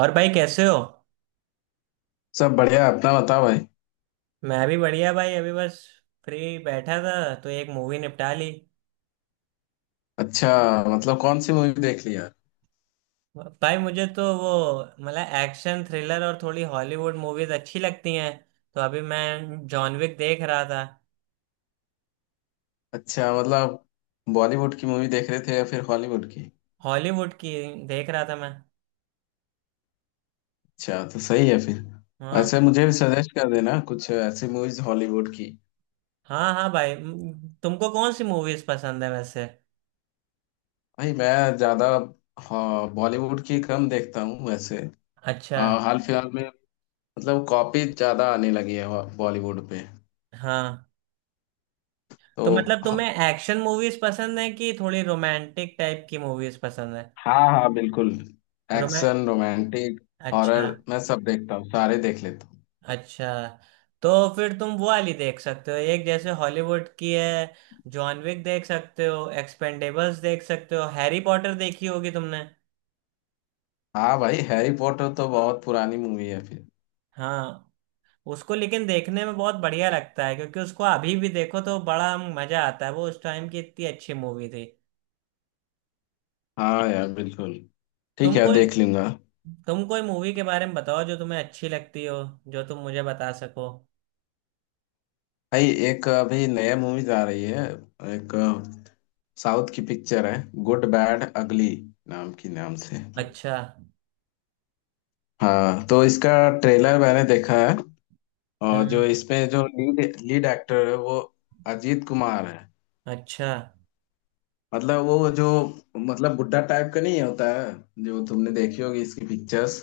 और भाई कैसे हो। सब बढ़िया, अपना बताओ भाई। मैं भी बढ़िया भाई अभी बस फ्री बैठा था तो एक मूवी निपटा ली। अच्छा, मतलब कौन सी मूवी देख लिया? भाई मुझे तो वो मतलब एक्शन थ्रिलर और थोड़ी हॉलीवुड मूवीज अच्छी लगती हैं। तो अभी मैं जॉन विक देख रहा था। अच्छा, मतलब बॉलीवुड की मूवी देख रहे थे या फिर हॉलीवुड की? हॉलीवुड की देख रहा था मैं। अच्छा, तो सही है फिर। हाँ वैसे मुझे भी सजेस्ट कर देना कुछ ऐसी मूवीज हॉलीवुड की। हाँ हाँ भाई तुमको कौन सी मूवीज पसंद है वैसे। भाई मैं ज्यादा। हाँ, बॉलीवुड की कम देखता हूँ वैसे। अच्छा। हाल फिलहाल में मतलब कॉपी ज्यादा आने लगी है बॉलीवुड पे, हाँ तो तो मतलब ह- तुम्हें एक्शन मूवीज पसंद है कि थोड़ी रोमांटिक टाइप की मूवीज पसंद है। हाँ हाँ बिल्कुल। रोमै एक्शन, रोमांटिक, अच्छा। हॉरर, मैं सब देखता हूँ, सारे देख लेता हूँ। अच्छा तो फिर तुम वो वाली देख सकते हो एक जैसे हॉलीवुड की है। जॉन विक देख सकते हो एक्सपेंडेबल्स देख सकते हो हैरी पॉटर देखी होगी तुमने। हाँ भाई, हैरी पॉटर तो बहुत पुरानी मूवी है फिर। हाँ। उसको लेकिन देखने में बहुत बढ़िया लगता है क्योंकि उसको अभी भी देखो तो बड़ा मजा आता है वो उस टाइम की इतनी अच्छी मूवी थी। हाँ यार बिल्कुल, ठीक तुम है कोई देख लूंगा। तुम कोई मूवी के बारे में बताओ जो तुम्हें अच्छी लगती हो जो तुम मुझे बता सको। भाई एक अभी नया मूवीज आ रही है, एक साउथ की पिक्चर है, गुड बैड अगली नाम से। अच्छा। हाँ तो इसका ट्रेलर मैंने देखा है, और जो हम्म। इसमें जो लीड लीड एक्टर है वो अजीत कुमार है। अच्छा। मतलब वो जो, मतलब बुड्ढा टाइप का नहीं होता है, जो तुमने देखी होगी इसकी पिक्चर्स।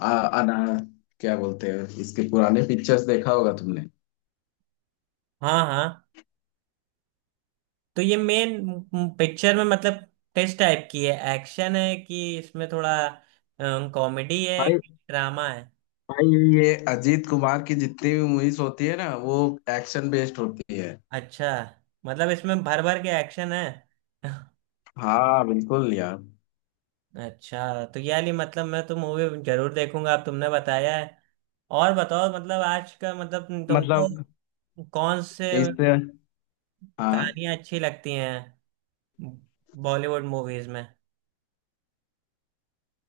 आ, अना, क्या बोलते हैं, इसके पुराने पिक्चर्स देखा होगा तुमने? हाँ। हाँ तो ये मेन पिक्चर में मतलब किस टाइप की है एक्शन है कि इसमें थोड़ा कॉमेडी है भाई, कि ड्रामा है। भाई, ये अजीत कुमार की जितनी भी मूवीज होती है ना वो एक्शन बेस्ड होती है। अच्छा मतलब इसमें भर भर के एक्शन है। हाँ बिल्कुल यार। अच्छा तो यार ये मतलब मैं तो मूवी जरूर देखूंगा अब तुमने बताया है। और बताओ मतलब आज का मतलब मतलब तुमको कौन से इससे, हाँ। कहानियां अच्छी लगती हैं बॉलीवुड मूवीज में।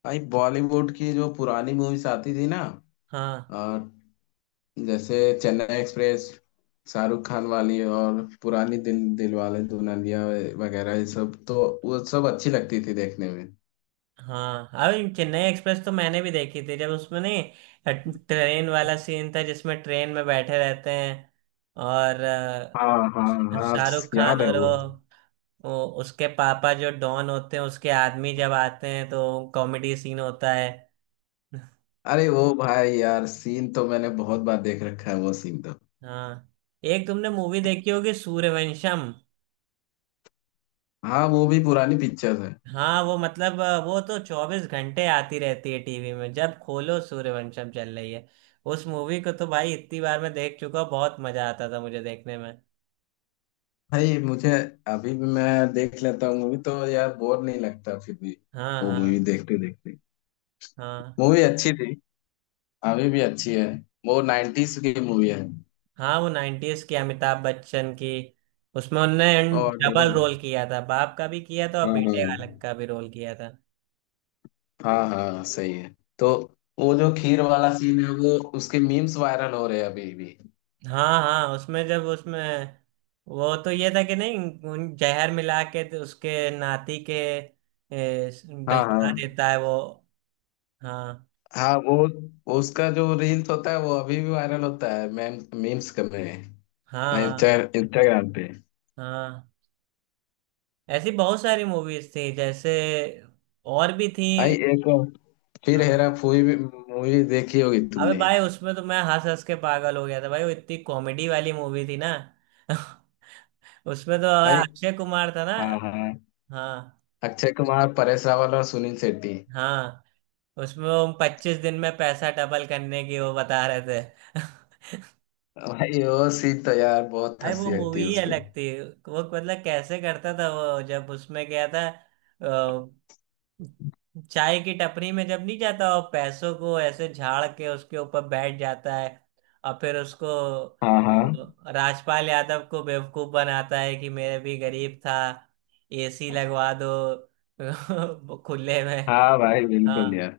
भाई, बॉलीवुड की जो पुरानी मूवीज आती थी ना, हाँ और जैसे चेन्नई एक्सप्रेस, शाहरुख खान वाली, और पुरानी दिल दिल वाले दुल्हनिया वगैरह, ये सब, तो वो सब अच्छी लगती थी देखने में। हाँ अभी चेन्नई एक्सप्रेस तो मैंने भी देखी थी जब उसमें नहीं ट्रेन वाला सीन था जिसमें ट्रेन में बैठे रहते हैं और हाँ हाँ। हाँ, शाहरुख खान याद है और वो। वो उसके पापा जो डॉन होते हैं उसके आदमी जब आते हैं तो कॉमेडी सीन होता है। अरे वो भाई यार, सीन तो मैंने बहुत बार देख रखा है, वो सीन तो। हाँ। एक तुमने मूवी देखी होगी सूर्यवंशम। हाँ, वो भी पुरानी पिक्चर है। हाँ वो मतलब वो तो चौबीस घंटे आती रहती है टीवी में जब खोलो सूर्यवंशम चल रही है। उस मूवी को तो भाई इतनी बार मैं देख चुका हूँ बहुत मजा आता था मुझे देखने में। भाई मुझे अभी भी मैं देख लेता हूँ मूवी तो, यार बोर नहीं लगता फिर भी, हाँ वो मूवी हाँ। देखते देखते। हाँ मूवी अच्छी थी, अभी भी अच्छी है, वो नाइन्टीज की मूवी है। हाँ वो नाइन्टीज की अमिताभ बच्चन की उसमें उनने और डबल डबल। रोल किया था बाप का भी किया था और हाँ हाँ। बेटे बालक का भी रोल किया था। हाँ हाँ सही है तो, वो जो खीर वाला सीन है वो, उसके मीम्स वायरल हो रहे हैं अभी भी। हाँ हाँ उसमें जब उसमें वो तो ये था कि नहीं उन जहर मिला के तो उसके नाती के ए, हाँ भिजवा हाँ। देता है वो। हाँ हाँ वो, उसका जो रील्स होता है वो अभी भी वायरल होता है, मैम, मीम्स हाँ में, हाँ इंस्टाग्राम पे। हाँ ऐसी बहुत सारी मूवीज थी जैसे और भी थी। भाई एक, फिर हाँ। हेरा फेरी भी मूवी देखी होगी अबे तुमने? भाई उसमें तो मैं हंस हंस के पागल हो गया था भाई वो इतनी कॉमेडी वाली मूवी थी ना। उसमें तो भाई, अक्षय कुमार था ना। हाँ हाँ, हाँ। अक्षय कुमार, परेश रावल और सुनील शेट्टी। हाँ उसमें वो पच्चीस दिन में पैसा डबल करने की वो बता रहे थे। भाई वो सीन तो यार बहुत भाई वो हंसी लगती मूवी है ही उसपे। अलग थी वो मतलब कैसे करता था वो जब उसमें गया था चाय की टपरी में जब नहीं जाता और पैसों को ऐसे झाड़ के उसके ऊपर बैठ जाता है। और फिर उसको हाँ हाँ। राजपाल यादव को बेवकूफ बनाता है कि मेरे भी गरीब था एसी लगवा दो। खुले में। हाँ भाई बिल्कुल हाँ यार।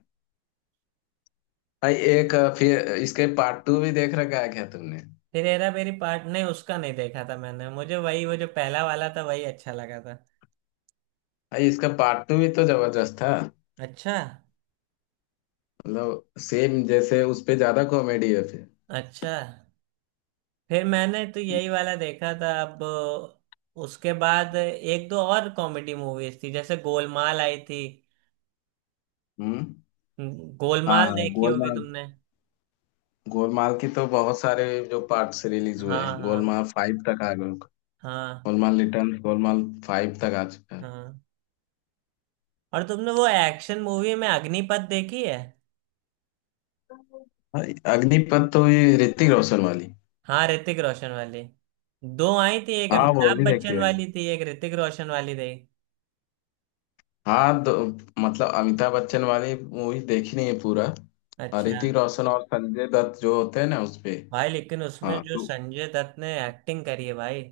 भाई एक फिर इसके पार्ट टू भी देख रखा है क्या तुमने? फिर हेरा मेरी पार्ट नहीं उसका नहीं देखा था मैंने मुझे वही वो जो पहला वाला था वही अच्छा लगा था। भाई, इसका पार्ट टू भी तो जबरदस्त था। अच्छा। मतलब सेम जैसे, उसपे ज्यादा कॉमेडी है फिर। अच्छा फिर मैंने तो यही वाला देखा था अब। उसके बाद एक दो और कॉमेडी मूवीज थी जैसे गोलमाल आई थी। हम्म। गोलमाल हाँ, देखी होगी गोलमाल। तुमने। गोलमाल की तो बहुत सारे जो पार्ट्स रिलीज हुए हाँ हैं, हाँ गोलमाल फाइव तक आ गए। हाँ गोलमाल रिटर्न, गोलमाल फाइव तक आ चुका है। हाँ और तुमने वो एक्शन मूवी में अग्निपथ देखी है। भाई, अग्निपथ तो ये ऋतिक रोशन वाली। हाँ ऋतिक रोशन वाली दो आई थी एक हाँ वो अमिताभ भी देखी बच्चन है। वाली थी एक ऋतिक रोशन वाली थी। हाँ, दो, मतलब अमिताभ बच्चन वाली मूवी देखी नहीं है पूरा। और अच्छा। ऋतिक रोशन और संजय दत्त जो होते हैं ना उसपे। भाई लेकिन उसमें हाँ जो तो, संजय दत्त ने एक्टिंग करी है भाई।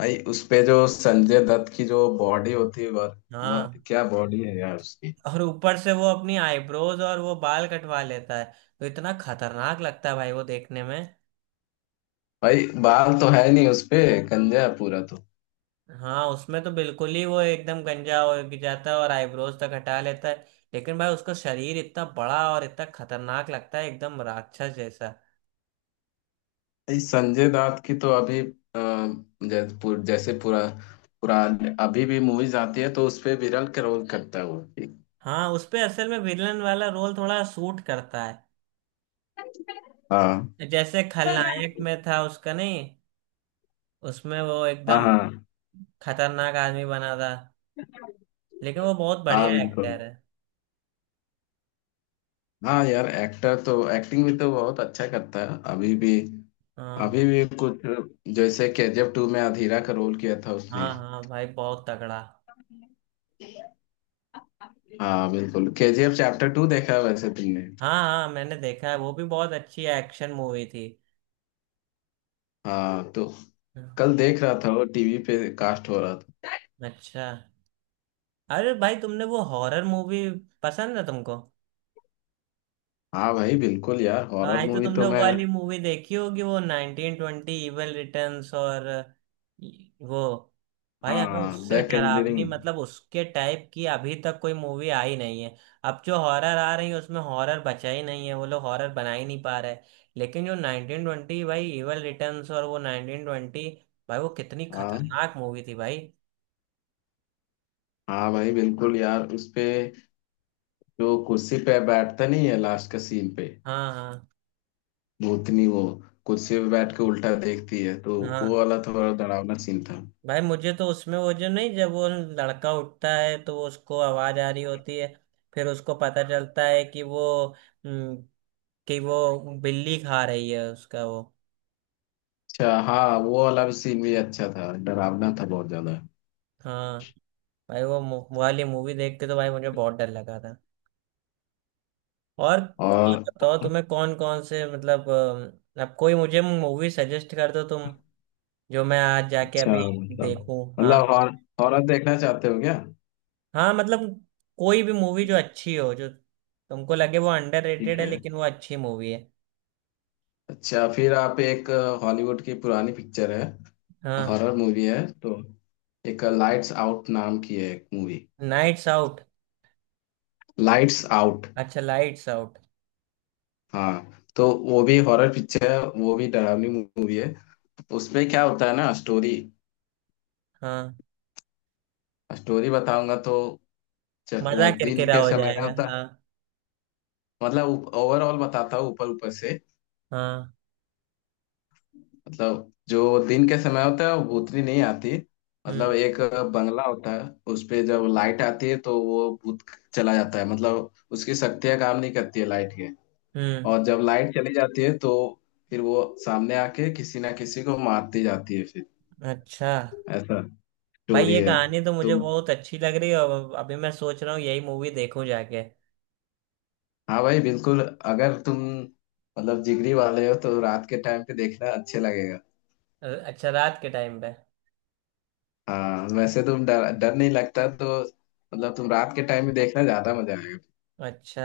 भाई उसपे जो संजय दत्त की जो बॉडी होती है हाँ क्या बॉडी है यार उसकी। और ऊपर से वो अपनी आईब्रोज और वो बाल कटवा लेता है तो इतना खतरनाक लगता है भाई वो देखने में। भाई बाल तो है नहीं उसपे, गंजा है पूरा तो। हाँ उसमें तो बिल्कुल ही वो एकदम गंजा हो जाता है और आईब्रोज तक हटा लेता है। लेकिन भाई उसका शरीर इतना बड़ा और इतना खतरनाक लगता है एकदम राक्षस जैसा। इस संजय दत्त की तो अभी जैसे पूरा पूरा अभी भी मूवीज आती है तो उसपे विरल का रोल करता है वो। हाँ उस पे असल में विलन वाला रोल थोड़ा सूट करता है हाँ जैसे खलनायक में था उसका नहीं उसमें वो हाँ। एकदम हाँ खतरनाक आदमी बना था। लेकिन वो बहुत हाँ बढ़िया बिल्कुल। एक्टर है। हाँ यार, एक्टर तो एक्टिंग भी तो बहुत अच्छा करता है अभी भी। हाँ अभी भी कुछ, जैसे केजीएफ टू में अधीरा का रोल किया था उसने। हाँ हाँ भाई बहुत तगड़ा। हाँ बिल्कुल, केजीएफ चैप्टर टू देखा है वैसे तुमने? हाँ हाँ मैंने देखा है वो भी बहुत अच्छी एक्शन मूवी थी। हाँ तो कल देख रहा था वो, टीवी पे कास्ट हो रहा था। अच्छा। अरे भाई तुमने वो हॉरर मूवी पसंद है तुमको। हाँ भाई बिल्कुल यार, हॉरर आई तो मूवी तो तुमने वो मैं। वाली मूवी देखी होगी वो नाइनटीन ट्वेंटी इविल रिटर्न्स और वो भाई हमें हाँ, उससे द डरावनी कंजरिंग। मतलब उसके टाइप की अभी तक कोई मूवी आई नहीं है। अब जो हॉरर आ रही है उसमें हॉरर बचा ही नहीं है वो लोग हॉरर बना ही नहीं पा रहे। लेकिन जो नाइनटीन ट्वेंटी भाई इविल रिटर्न्स और वो नाइनटीन ट्वेंटी भाई वो कितनी हाँ खतरनाक मूवी थी भाई। हाँ भाई बिल्कुल यार, उसपे जो कुर्सी पे बैठता नहीं है लास्ट का सीन पे, हाँ हाँ भूतनी वो कुर्सी पे बैठ के उल्टा देखती है तो, वो हाँ वाला थोड़ा डरावना सीन था। भाई मुझे तो उसमें वो जो नहीं जब वो लड़का उठता है तो वो उसको आवाज आ रही होती है। फिर उसको पता चलता है कि हम्म, वो बिल्ली खा रही है उसका वो। अच्छा, हाँ, वो वाला भी सीन भी अच्छा था, डरावना था बहुत ज्यादा। हाँ भाई वो वाली मूवी देख के तो भाई मुझे बहुत डर लगा था। और और बताओ तुम्हें कौन कौन से मतलब अब कोई मुझे मूवी सजेस्ट कर दो तुम जो मैं आज जाके अच्छा, अभी मतलब, देखूं। मतलब हाँ। हॉरर देखना चाहते हो क्या? हाँ मतलब कोई भी मूवी जो अच्छी हो जो तुमको लगे वो अंडररेटेड ठीक है है, लेकिन वो अच्छी मूवी है। अच्छा फिर आप एक, हॉलीवुड की पुरानी पिक्चर है, हाँ। हॉरर मूवी है तो, एक लाइट्स आउट नाम की है एक movie. Nights out. Lights out, अच्छा लाइट्स आउट। हाँ तो वो भी हॉरर पिक्चर है, वो भी डरावनी मूवी है। उसमें क्या होता है ना, स्टोरी, हाँ। स्टोरी बताऊंगा तो च- मजा दिन किरकिरा के हो समय जाएगा होता है, हाँ। मतलब ओवरऑल बताता हूँ ऊपर ऊपर से। हाँ। मतलब जो दिन के समय होता है वो भूतनी नहीं आती, मतलब हम्म। एक बंगला होता है उस पे, जब लाइट आती है तो वो भूत चला जाता है, मतलब उसकी शक्तियाँ काम नहीं करती है लाइट के। हम्म। और जब लाइट चली जाती है तो फिर वो सामने आके किसी ना किसी को मारती जाती है फिर, अच्छा ऐसा भाई स्टोरी ये है। कहानी तो तो मुझे बहुत अच्छी लग रही है और अभी मैं सोच रहा हूँ यही मूवी देखूं जाके। हाँ भाई बिल्कुल, अगर तुम मतलब जिगरी वाले हो तो रात के टाइम पे देखना अच्छे लगेगा। अच्छा रात के टाइम पे। हाँ वैसे तुम, डर डर नहीं लगता तो, मतलब तुम रात के टाइम में देखना ज्यादा मजा आएगा। अच्छा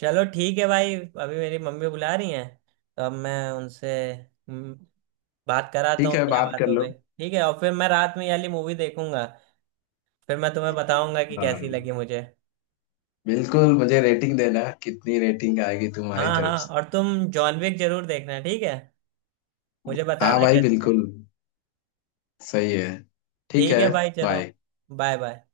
चलो ठीक है भाई। अभी मेरी मम्मी बुला रही हैं। तो अब मैं उनसे बात कराता ठीक हूँ है, क्या बात कर बात हो लो। गई ठीक है और फिर मैं रात में ये वाली मूवी देखूंगा। फिर मैं तुम्हें बताऊंगा कि कैसी हाँ लगी मुझे। बिल्कुल, मुझे रेटिंग देना, कितनी रेटिंग आएगी तुम्हारी हाँ तरफ हाँ से? और तुम जॉन विक जरूर देखना ठीक है। मुझे हाँ बताना भाई कैसी बिल्कुल, लगी। सही है, ठीक ठीक है, है भाई चलो। बाय। Bye bye.